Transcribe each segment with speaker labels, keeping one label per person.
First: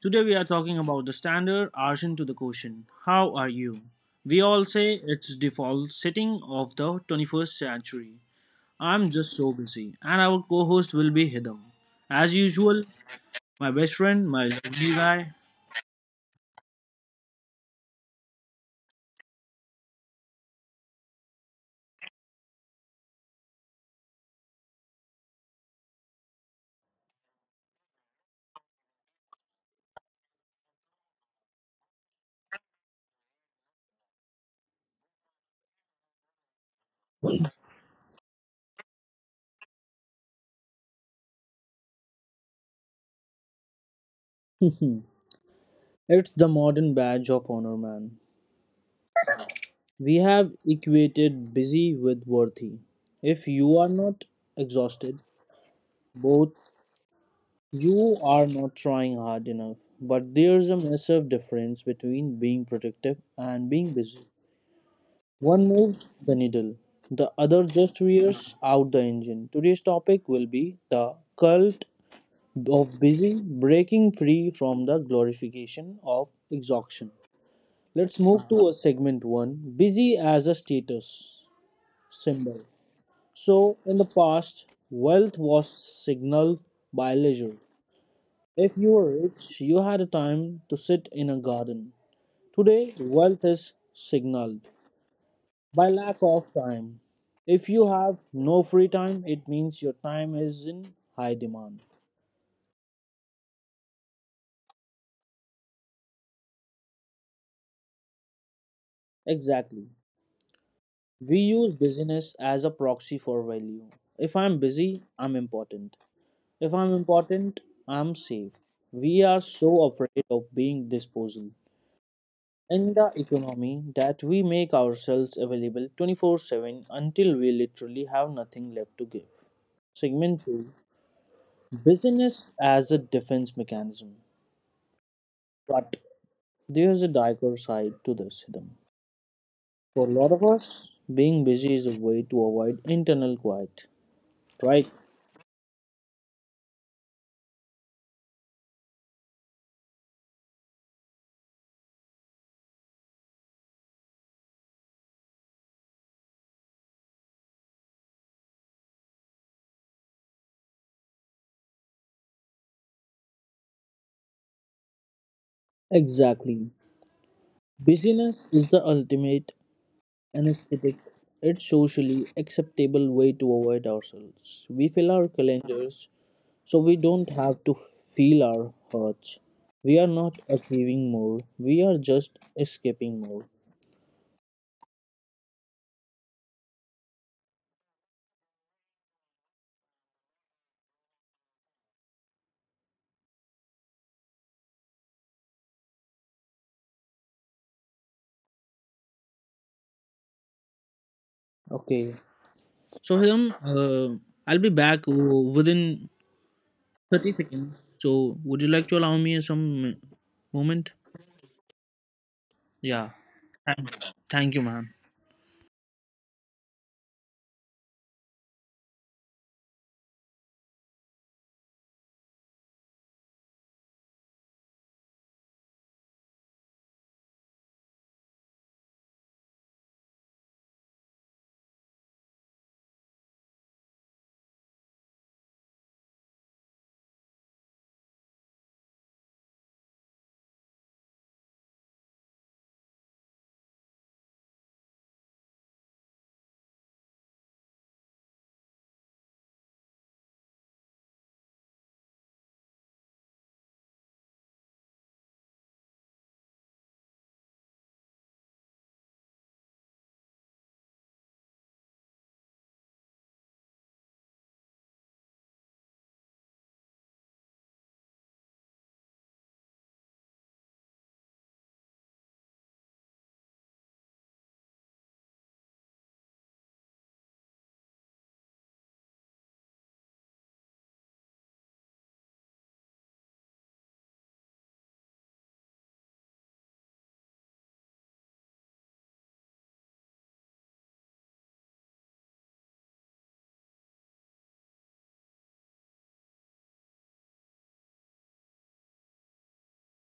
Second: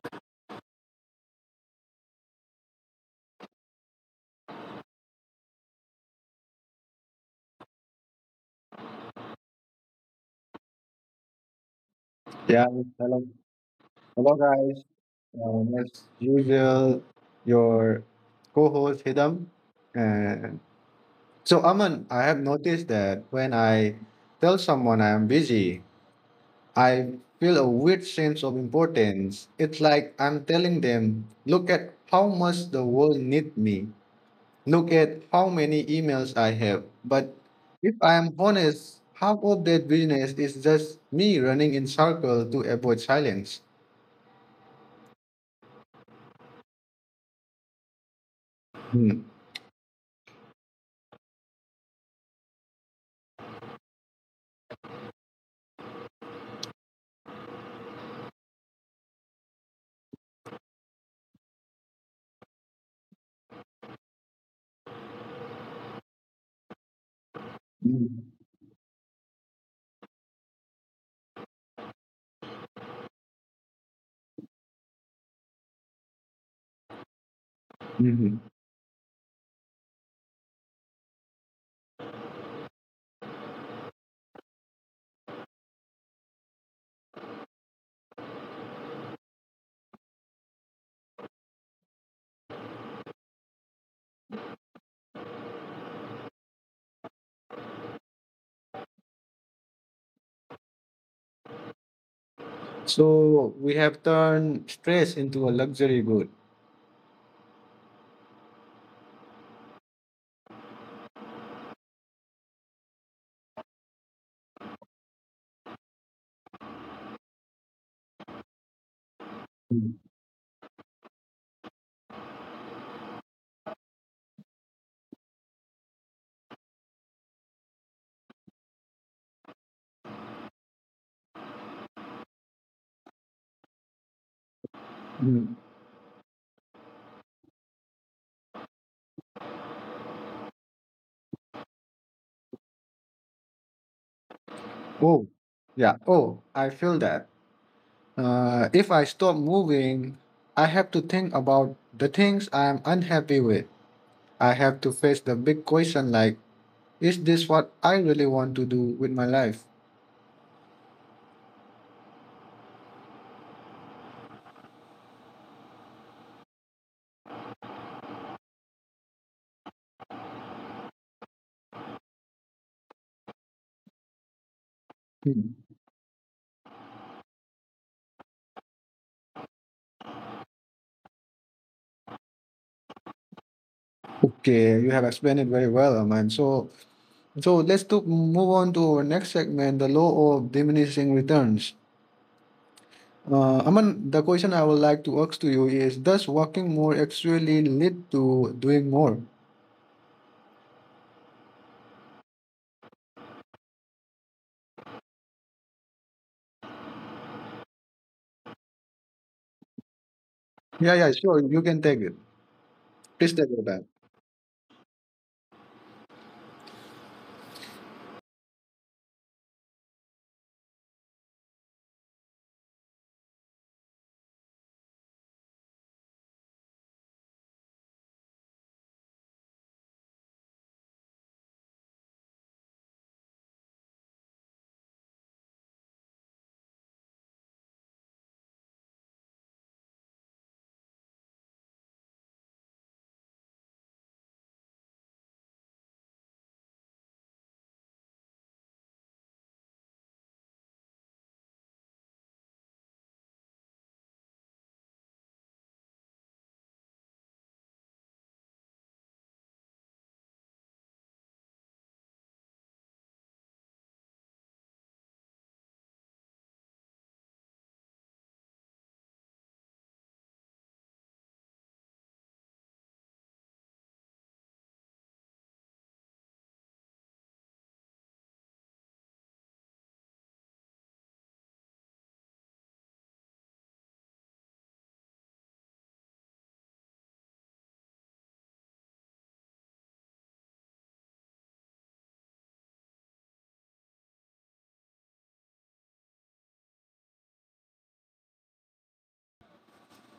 Speaker 1: today we are talking about the standard answer to the question, how are you? We all say it's default setting of the 21st century. I'm just so busy, and our co host will be Hidam. As
Speaker 2: Yeah,
Speaker 1: usual,
Speaker 2: hello,
Speaker 1: my best friend,
Speaker 2: hello
Speaker 1: my
Speaker 2: guys.
Speaker 1: lovely guy.
Speaker 2: As usual, your co-host Hidam. And so Aman, I have noticed that when I tell someone I am busy, I feel a weird sense of importance. It's like I'm telling them, look at how much the world needs me. Look at how many emails I have. But if I am honest, half of that business is just me running in circles to avoid silence.
Speaker 1: It's the modern badge of honor, man.
Speaker 2: Hmm.
Speaker 1: We have equated busy with worthy. If you are not exhausted, both You are not trying hard enough, but there's a massive difference between being productive and being busy. One moves the needle, the other just
Speaker 2: Mhm.
Speaker 1: rears out the engine. Today's topic will be the cult of busy, breaking free from the glorification of exhaustion. Let's
Speaker 2: Mhm.
Speaker 1: move to a segment one, busy as a status symbol. So, in the past, wealth was signaled by leisure. If you were rich, you had a time to sit in a garden. Today, wealth is signaled by lack of time. If you have no free time, it means your time is in high demand.
Speaker 2: So we have turned stress into a luxury good.
Speaker 1: Exactly. We use busyness as a proxy for value. If I'm busy, I'm important. If I'm important, I'm safe. We are so
Speaker 2: Mm.
Speaker 1: afraid of being disposable in the economy that we make ourselves available 24/7 until we literally have nothing left to give. Segment 2, business as a defense mechanism.
Speaker 2: Mm.
Speaker 1: But there's a darker side to this, hidden. For a lot of us, being busy is a way to avoid internal quiet, right?
Speaker 2: Oh, yeah. Oh, I feel that. If I stop moving, I have to think about the things I'm unhappy with. I have to face the big question like, is this what I really want to do with my life?
Speaker 1: Exactly. Busyness is the ultimate anesthetic. It's socially acceptable way to avoid ourselves. We fill our
Speaker 2: Mm.
Speaker 1: calendars so we don't have to feel our hurts. We are not achieving more, we are just escaping more.
Speaker 2: Okay, you have explained it very well, Aman. So let's to move on to our next segment, the law of diminishing returns. Aman, the question I would like to ask to you is, does working more actually lead to doing more?
Speaker 1: Okay, so Hiram, I'll be back within 30 seconds. So, would you like to allow me some
Speaker 2: Yeah,
Speaker 1: moment?
Speaker 2: yeah, sure. You can take it.
Speaker 1: Yeah,
Speaker 2: Please take it
Speaker 1: thank
Speaker 2: back.
Speaker 1: you. thank you, ma'am.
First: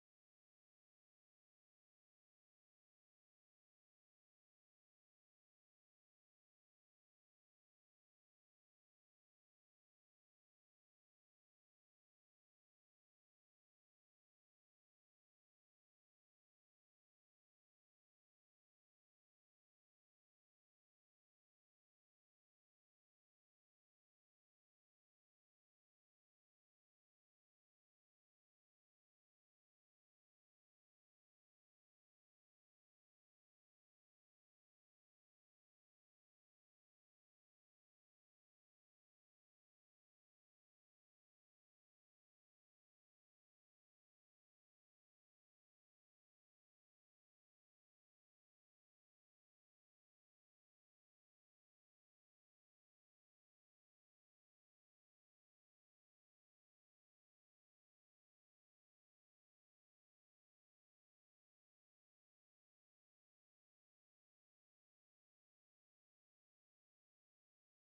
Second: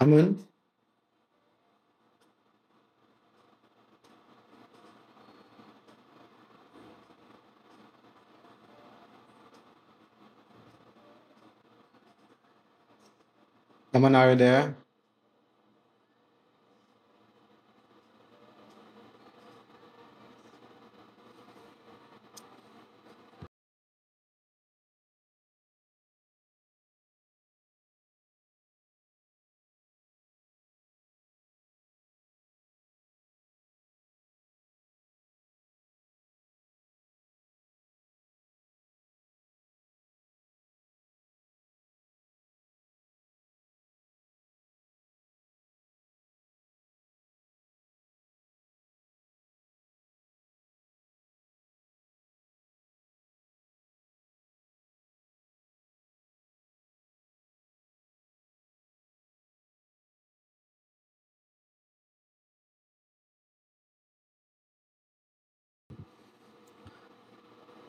Speaker 2: Aman, Aman, are you there?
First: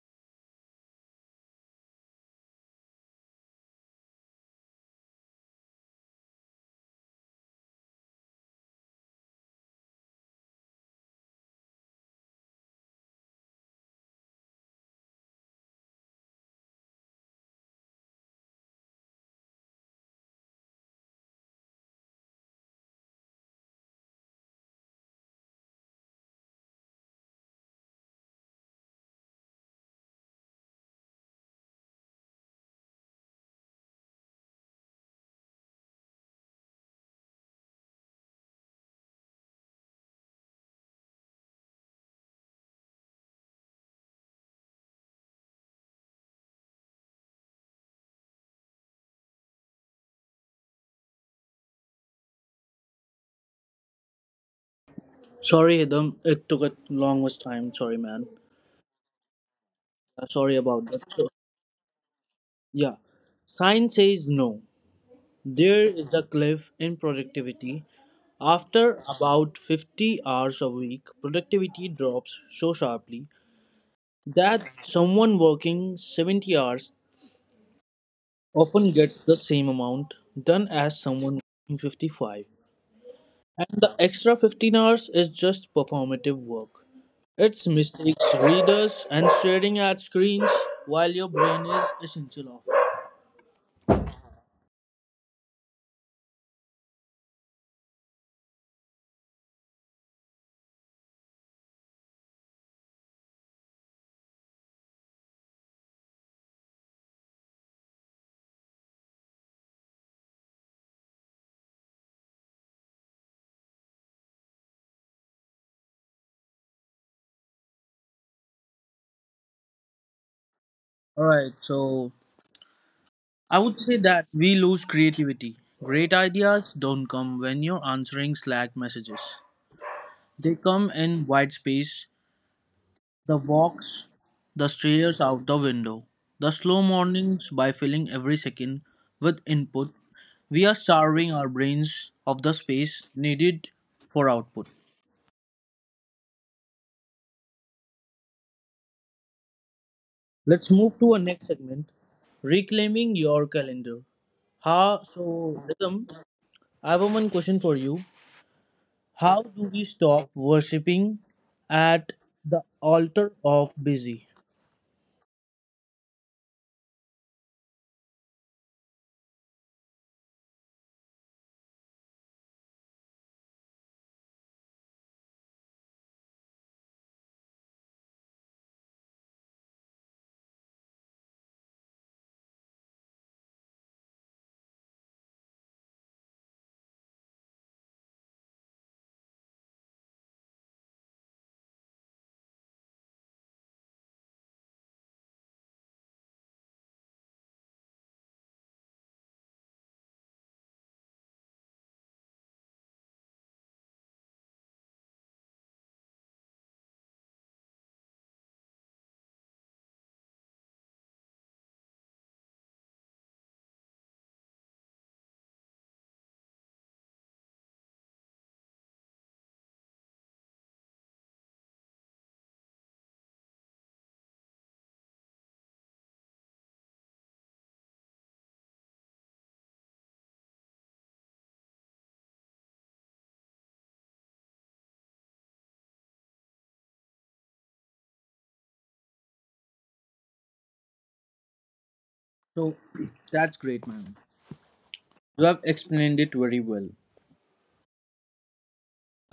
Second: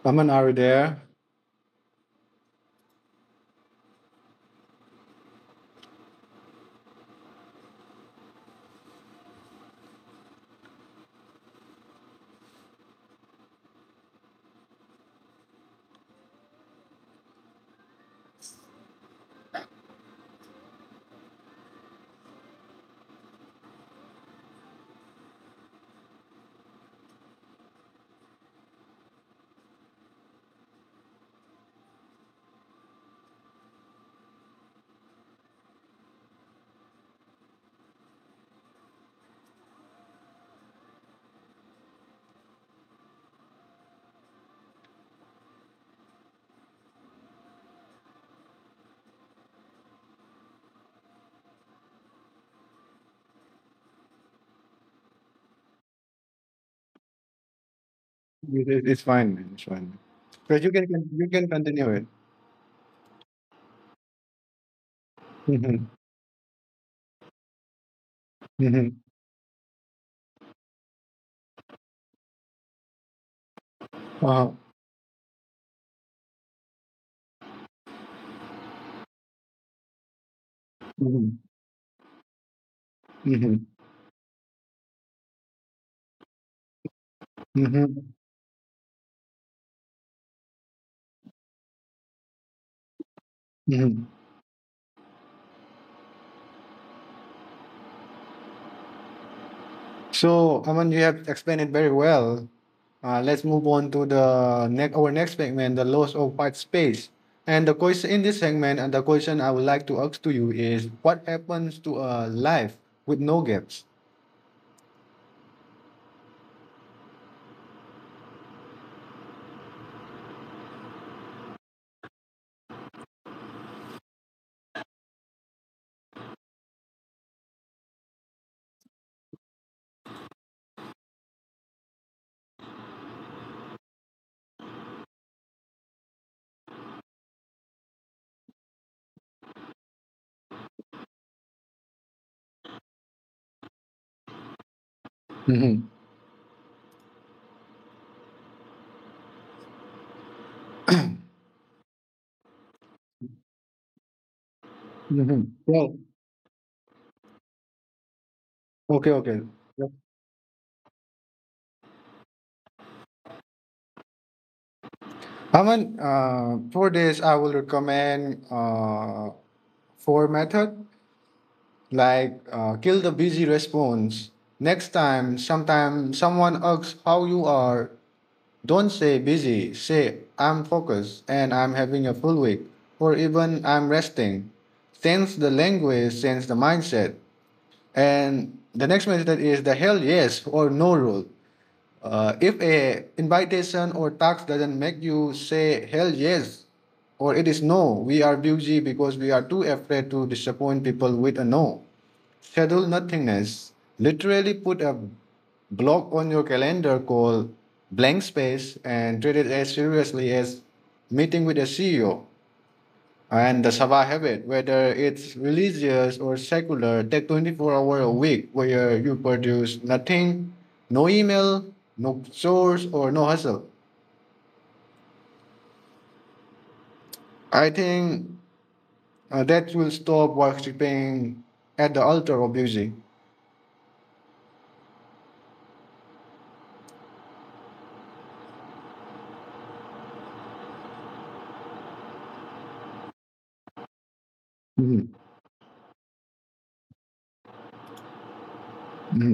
Speaker 2: Aman, are you there?
Speaker 1: Sorry, Hidam, it took a long much time. Sorry, man.
Speaker 2: It's fine, man. It's fine.
Speaker 1: Sorry
Speaker 2: But you can
Speaker 1: about that. So,
Speaker 2: you can continue it.
Speaker 1: yeah, sign says no. There
Speaker 2: Mm-hmm.
Speaker 1: is a cliff in productivity.
Speaker 2: Mm-hmm.
Speaker 1: After about 50 hours a week, productivity drops so sharply
Speaker 2: Uh,
Speaker 1: that someone working 70 hours often gets the same amount done as someone
Speaker 2: mm-hmm.
Speaker 1: working 55.
Speaker 2: Mm-hmm.
Speaker 1: And the extra 15 hours is just performative work. It's
Speaker 2: Mm-hmm.
Speaker 1: mistakes, readers, and staring at screens while your brain is essential off.
Speaker 2: Mm-hmm. So, Aman, you have explained it very well. Let's move on to the next our next segment, the loss of white space. And the question in this segment, and the question I would like to ask to you is, what happens to a life with no gaps?
Speaker 1: Alright, so I would say that we lose creativity. Great ideas don't come when you're answering Slack messages. They come in white space, the walks, the stares out the window, the slow mornings, by filling every second with input. We are starving our brains of the space needed for output.
Speaker 2: Hmm
Speaker 1: Let's move to our next segment, reclaiming your calendar. Ha,
Speaker 2: hmm
Speaker 1: so,
Speaker 2: Well,
Speaker 1: Rhythm, I have one question for you.
Speaker 2: okay, okay.
Speaker 1: How do we
Speaker 2: Yeah.
Speaker 1: stop worshipping at the altar of busy?
Speaker 2: Aman, for this, I will recommend four method kill the busy response. Next time, sometime someone asks how you are, don't say busy, say I'm focused and I'm having a full week, or even I'm resting. Change the language, change the mindset. And the next method is the hell yes or no rule. If a invitation or task doesn't make you say hell yes or it is no, we are busy because we are too afraid to disappoint people with a no. Schedule nothingness. Literally put a block on your calendar called blank space and treat it as seriously as meeting with a CEO. And the Sabah habit, whether it's religious or secular, take 24 hours a week where you produce nothing, no email, no chores, or no hustle. I think that will stop worshipping at the altar of music.
Speaker 1: So, that's great, man.
Speaker 2: Mhm,
Speaker 1: You have explained it very well.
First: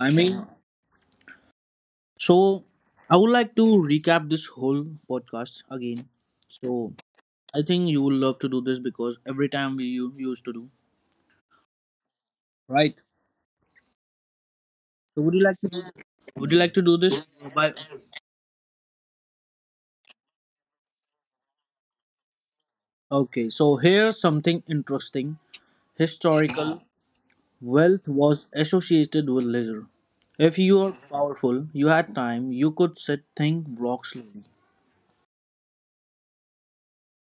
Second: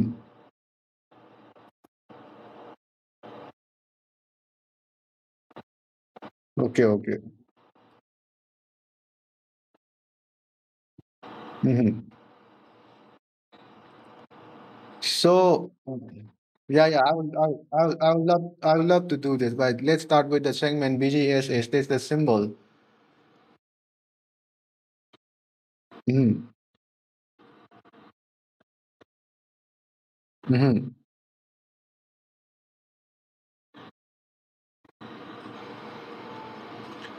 Speaker 1: I mean, so I would like to recap this whole podcast again.
Speaker 2: Okay,
Speaker 1: So
Speaker 2: okay.
Speaker 1: I think you will love to do this because every time we used to do,
Speaker 2: Mhm.
Speaker 1: right? So
Speaker 2: So,
Speaker 1: would you like to
Speaker 2: yeah,
Speaker 1: do
Speaker 2: yeah,
Speaker 1: this?
Speaker 2: I would, I would,
Speaker 1: By,
Speaker 2: I would, I would love to do this, but let's start with the segment BGS. Is this the symbol?
Speaker 1: okay. So here's something interesting,
Speaker 2: Mhm,
Speaker 1: historical. Wealth was associated with leisure. If you were
Speaker 2: mhm.
Speaker 1: powerful, you had time, you could sit, think, walk slowly.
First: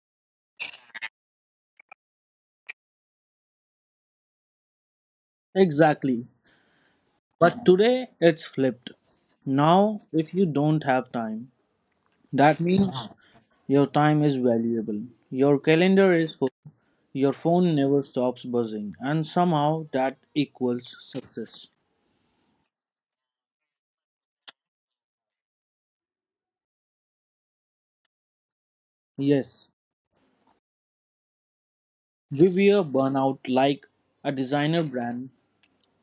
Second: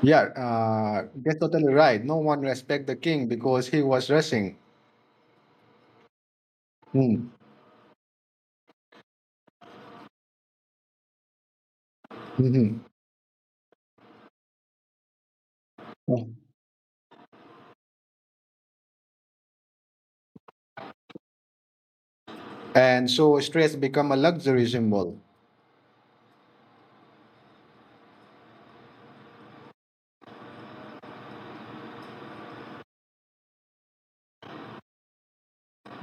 Speaker 2: Yeah, that's totally right. No one respect the king because he was rushing.
Speaker 1: Exactly.
Speaker 2: Mm,
Speaker 1: But today it's flipped. Now, if you don't have time, that
Speaker 2: mhm.
Speaker 1: means your time is valuable. Your calendar is full. Your phone never stops buzzing. And somehow that equals success.
Speaker 2: And so stress become a luxury symbol.
Speaker 1: Yes, we wear burnout like a designer brand.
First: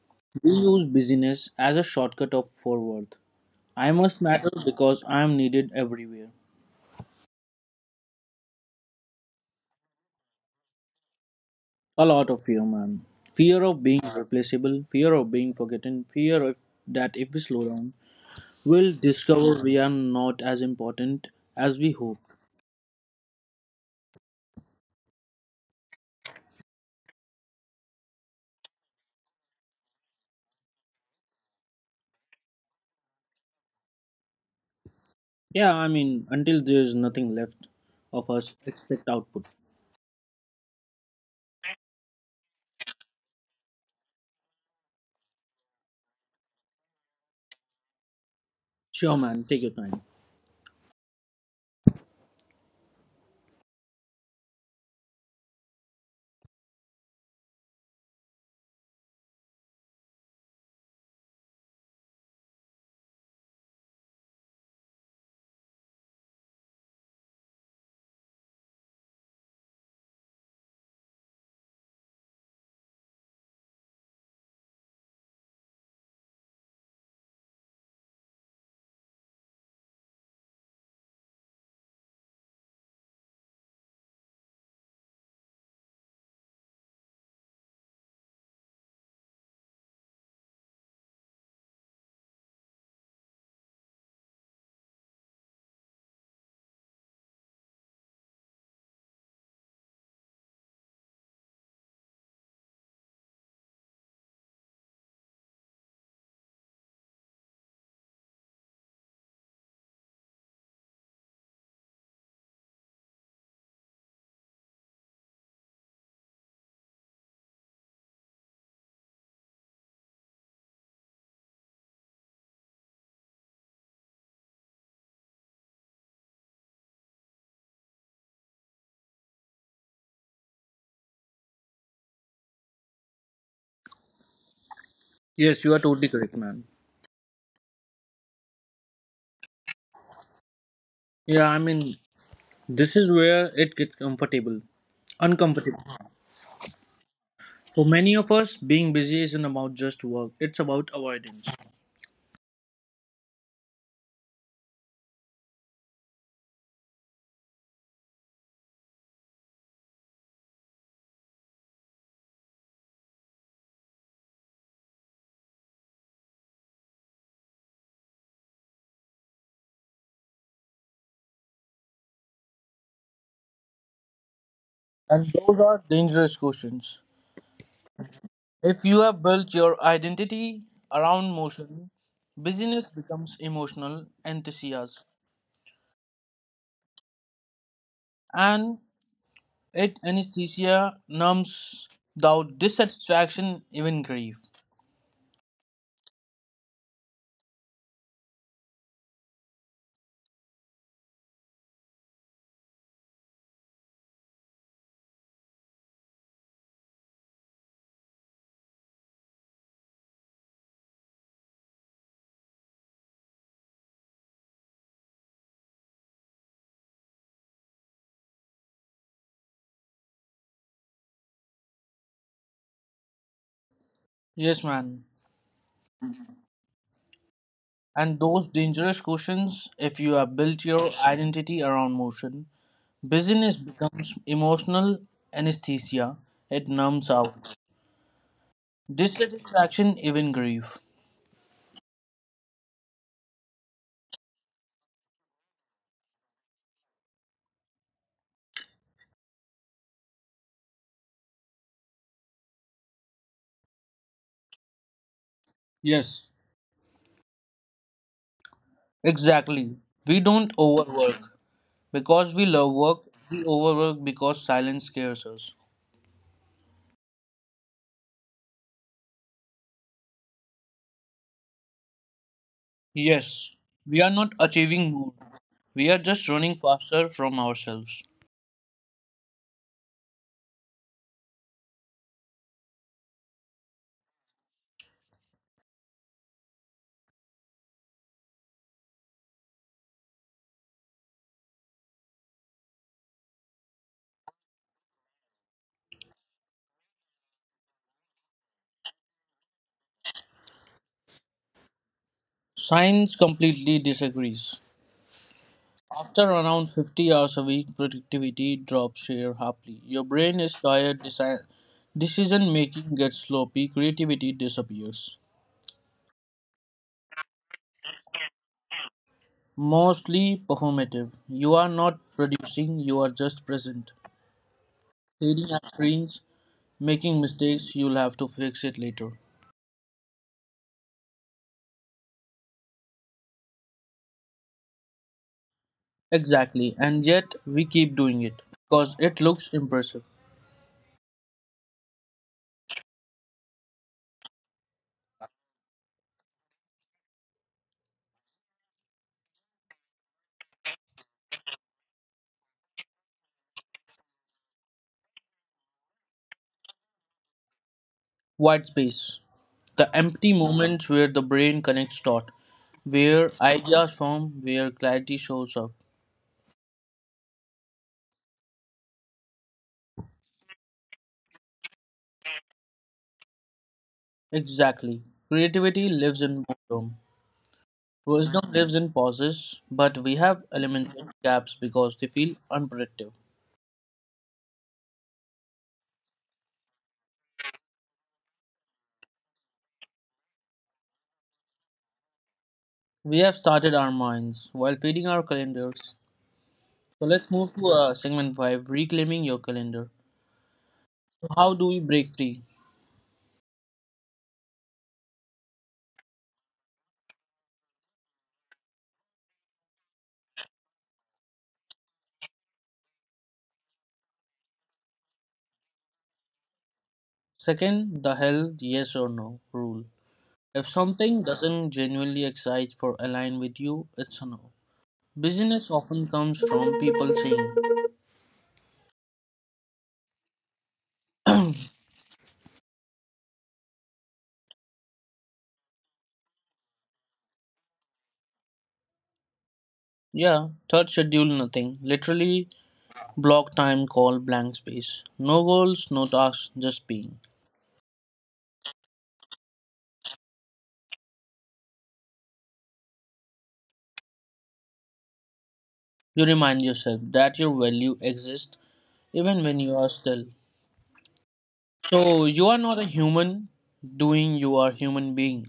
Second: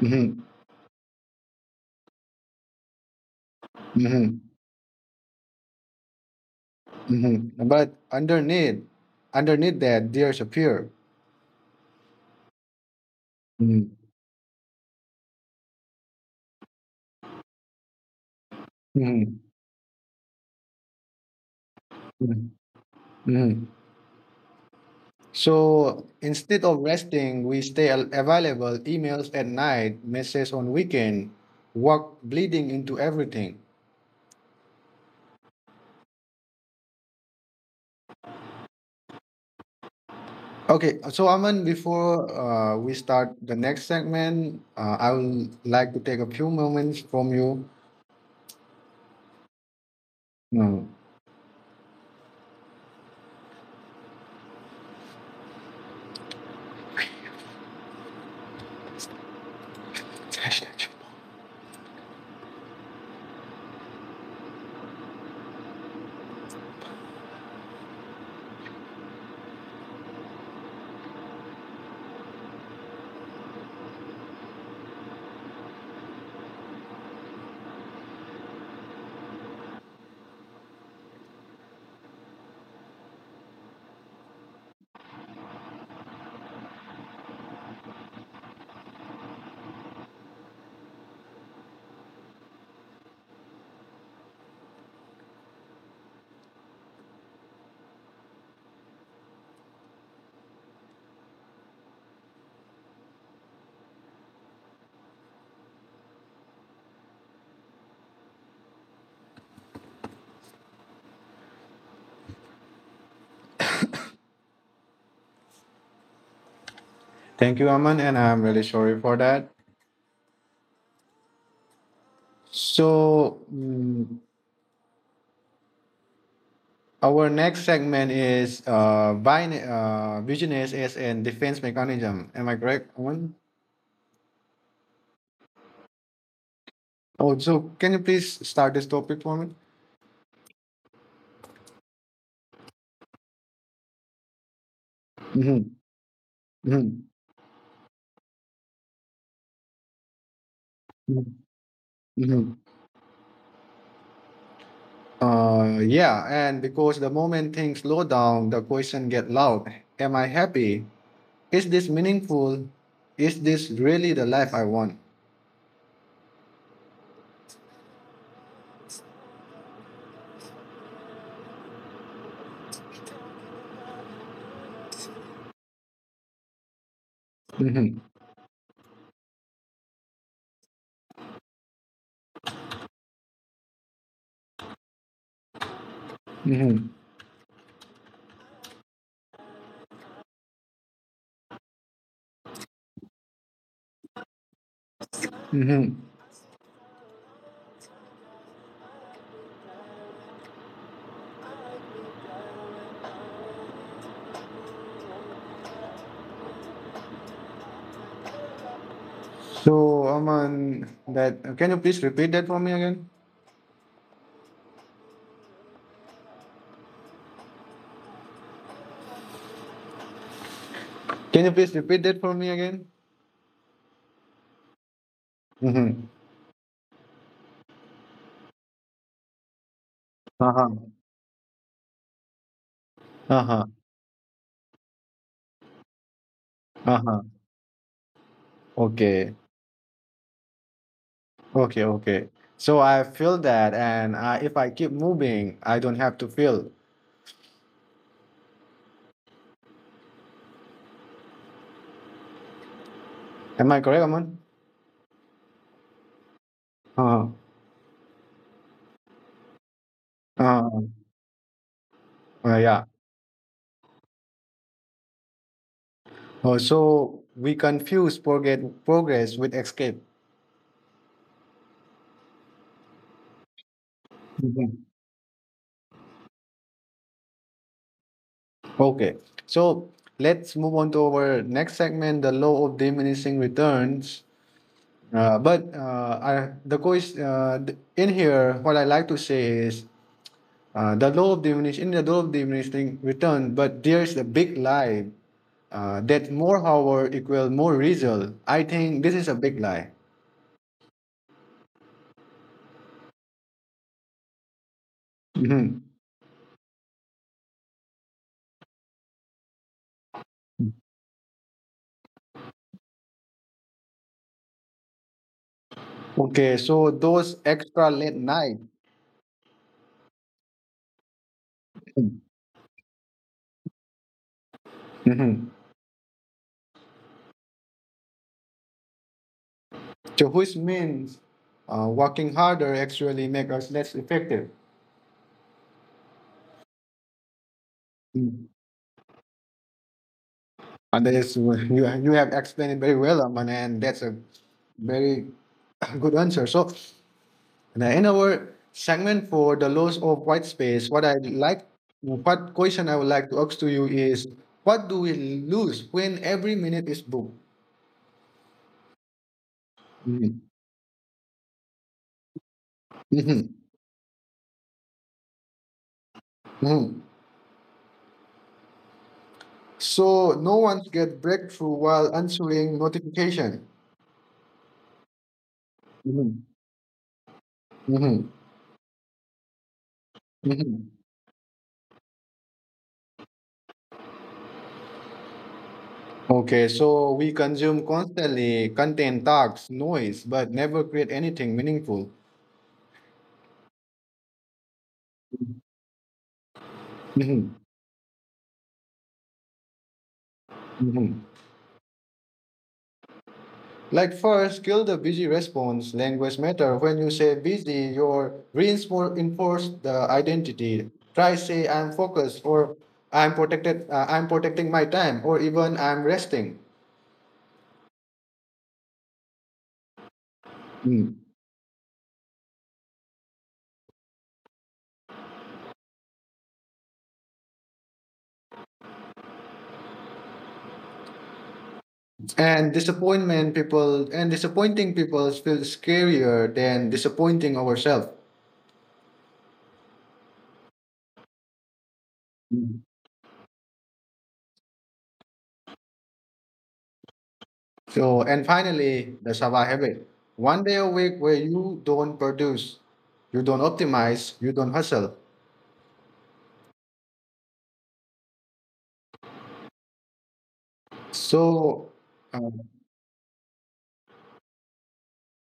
Speaker 2: Mhm,
Speaker 1: We use busyness as a shortcut of for worth. I must
Speaker 2: mhm,
Speaker 1: matter because I am needed everywhere.
Speaker 2: mhm. But underneath that, there's a fear.
Speaker 1: A lot of fear, man. Fear of
Speaker 2: Mhm,
Speaker 1: being replaceable, fear of being forgotten, fear of that if we slow down, we'll
Speaker 2: mhm,
Speaker 1: discover we are not as important as we hope.
Speaker 2: mhm, mhm. So instead of resting, we stay available, emails at night, messages on weekend, work bleeding into everything.
Speaker 1: Yeah, I mean, until there's nothing left of us, expect output.
Speaker 2: Okay, so Aman, before we start the next segment, I would like to take a few moments from you.
Speaker 1: Sure, man, take your time.
Speaker 2: Mm. Thank you, Aman, and I'm really sorry for that. So, our next segment is business as an defense mechanism. Am I correct, Aman?
Speaker 1: Yes, you are totally correct, man.
Speaker 2: Oh, so can you please start this topic for me?
Speaker 1: Yeah, I mean, this is where it gets comfortable.
Speaker 2: Hmm
Speaker 1: Uncomfortable. For many of us, being busy isn't about just work, it's about
Speaker 2: hmm
Speaker 1: avoidance.
Speaker 2: Yeah, and because the moment things slow down, the question get loud. Am I happy? Is this meaningful? Is this really the life I want?
Speaker 1: And those are dangerous questions.
Speaker 2: Mm-hmm.
Speaker 1: If you have built your identity around motion, business becomes emotional enthusiasm,
Speaker 2: Mm-hmm.
Speaker 1: and it anesthesia numbs doubt, dissatisfaction, even grief.
Speaker 2: Mm-hmm. So, Aman, that can you please repeat that for me again? Can you please repeat that for me again?
Speaker 1: Yes, man.
Speaker 2: Mm-hmm.
Speaker 1: And those dangerous questions, if you have built
Speaker 2: Uh-huh.
Speaker 1: your identity around motion, business
Speaker 2: Uh-huh.
Speaker 1: becomes emotional anesthesia, it numbs
Speaker 2: Uh-huh.
Speaker 1: out,
Speaker 2: Okay.
Speaker 1: dissatisfaction, even grief.
Speaker 2: Okay. Okay. So I feel that, if I keep moving, I don't have to feel. Am I correct, Aman?
Speaker 1: Yes.
Speaker 2: Uh-huh.
Speaker 1: Exactly. We don't
Speaker 2: Uh,
Speaker 1: overwork because we love
Speaker 2: yeah.
Speaker 1: work, we overwork because silence scares us.
Speaker 2: Oh, so we confuse progress with escape.
Speaker 1: Yes, we are not
Speaker 2: Mhm.
Speaker 1: achieving more. We are just running faster from ourselves.
Speaker 2: Okay. So let's move on to our next segment, the law of diminishing returns. But I, the ques- th- In here, what I like to say is the law of diminishing return. But there's a big lie that more hour equal more result. I think this is a big lie.
Speaker 1: Science completely disagrees.
Speaker 2: Mhm.
Speaker 1: After around 50 hours a week, productivity drops here sharply. Your brain is tired, decision making gets sloppy, creativity disappears.
Speaker 2: Okay, so those extra late night.
Speaker 1: Mostly performative. You are not producing, you are just present. Staring
Speaker 2: Mhm.
Speaker 1: at screens, making mistakes you'll have to fix it later.
Speaker 2: So which means working harder actually make us less effective.
Speaker 1: Exactly, and yet we keep doing it
Speaker 2: Mm.
Speaker 1: because it looks impressive.
Speaker 2: And that is you have explained it very well, Aman, and that's a very good answer. So now in our segment for the loss of white space, what question I would like to ask to you is, what do we lose when every minute is booked?
Speaker 1: White space, the empty
Speaker 2: Mhm.
Speaker 1: moments where the brain connects dot, where
Speaker 2: Mhm.
Speaker 1: ideas form, where clarity shows up.
Speaker 2: Mhm. So no one get breakthrough while answering notification.
Speaker 1: Exactly, creativity lives
Speaker 2: Mhm.
Speaker 1: in boredom,
Speaker 2: Mhm.
Speaker 1: wisdom lives in pauses, but we have
Speaker 2: Mhm.
Speaker 1: eliminated gaps because they feel unproductive.
Speaker 2: Okay, so we consume constantly content, talks, noise, but never create anything meaningful.
Speaker 1: We have started our minds while feeding our calendars. So let's
Speaker 2: Mhm,
Speaker 1: move to segment 5, reclaiming your calendar.
Speaker 2: mhm.
Speaker 1: How do we break free?
Speaker 2: Like first, kill the busy response. Language matter. When you say busy, your reinforce the identity. Try say I'm focused or I'm protected. I'm protecting my time or even I'm resting.
Speaker 1: Second, the hell yes or no rule. If
Speaker 2: Mm.
Speaker 1: something doesn't genuinely excite or align with you, it's a no. Business often comes from people saying,
Speaker 2: And disappointment people and disappointing people feels scarier than disappointing ourselves.
Speaker 1: yeah, third, schedule nothing. Literally
Speaker 2: Mm-hmm.
Speaker 1: block time, call blank space. No goals, no tasks, just being.
Speaker 2: So, and finally, the Sava habit. One day a week where you don't produce, you don't optimize, you don't hustle.
Speaker 1: You remind yourself that your value exists even when you are still.
Speaker 2: So,
Speaker 1: So you
Speaker 2: um,
Speaker 1: are not a human doing, you are a human being.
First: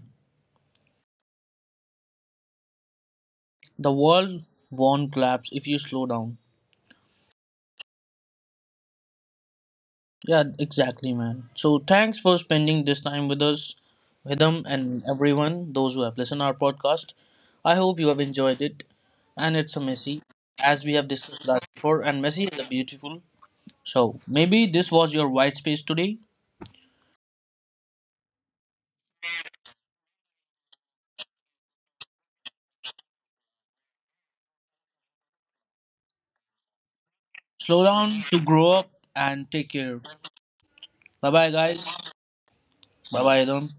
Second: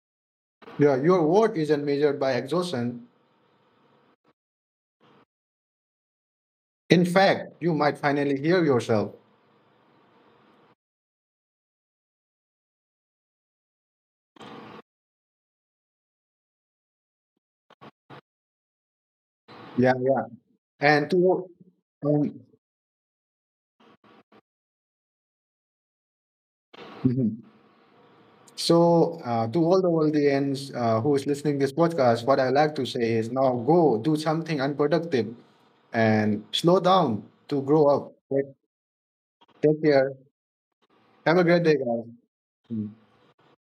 Speaker 2: yeah, your worth isn't measured by exhaustion.
Speaker 1: The world won't collapse if you slow down.
Speaker 2: In fact, you might finally hear yourself.
Speaker 1: Yeah, exactly, man. So thanks for spending this time with us, Vidham, and everyone, those who have listened our podcast. I hope you have enjoyed it. And it's a
Speaker 2: Yeah,
Speaker 1: Messi,
Speaker 2: yeah.
Speaker 1: as we have
Speaker 2: And
Speaker 1: discussed
Speaker 2: to
Speaker 1: last before, and
Speaker 2: um,
Speaker 1: Messi is a beautiful. So maybe this was your white space today.
Speaker 2: mhm. So to all the audience who is listening this podcast, what I like to say is now go do something unproductive and slow down to
Speaker 1: Slow
Speaker 2: grow up.
Speaker 1: down to grow up and take
Speaker 2: Take
Speaker 1: care.
Speaker 2: care.
Speaker 1: Bye
Speaker 2: Have a
Speaker 1: bye,
Speaker 2: great day, guys.
Speaker 1: guys.
Speaker 2: Mm.
Speaker 1: Bye bye, Vidham.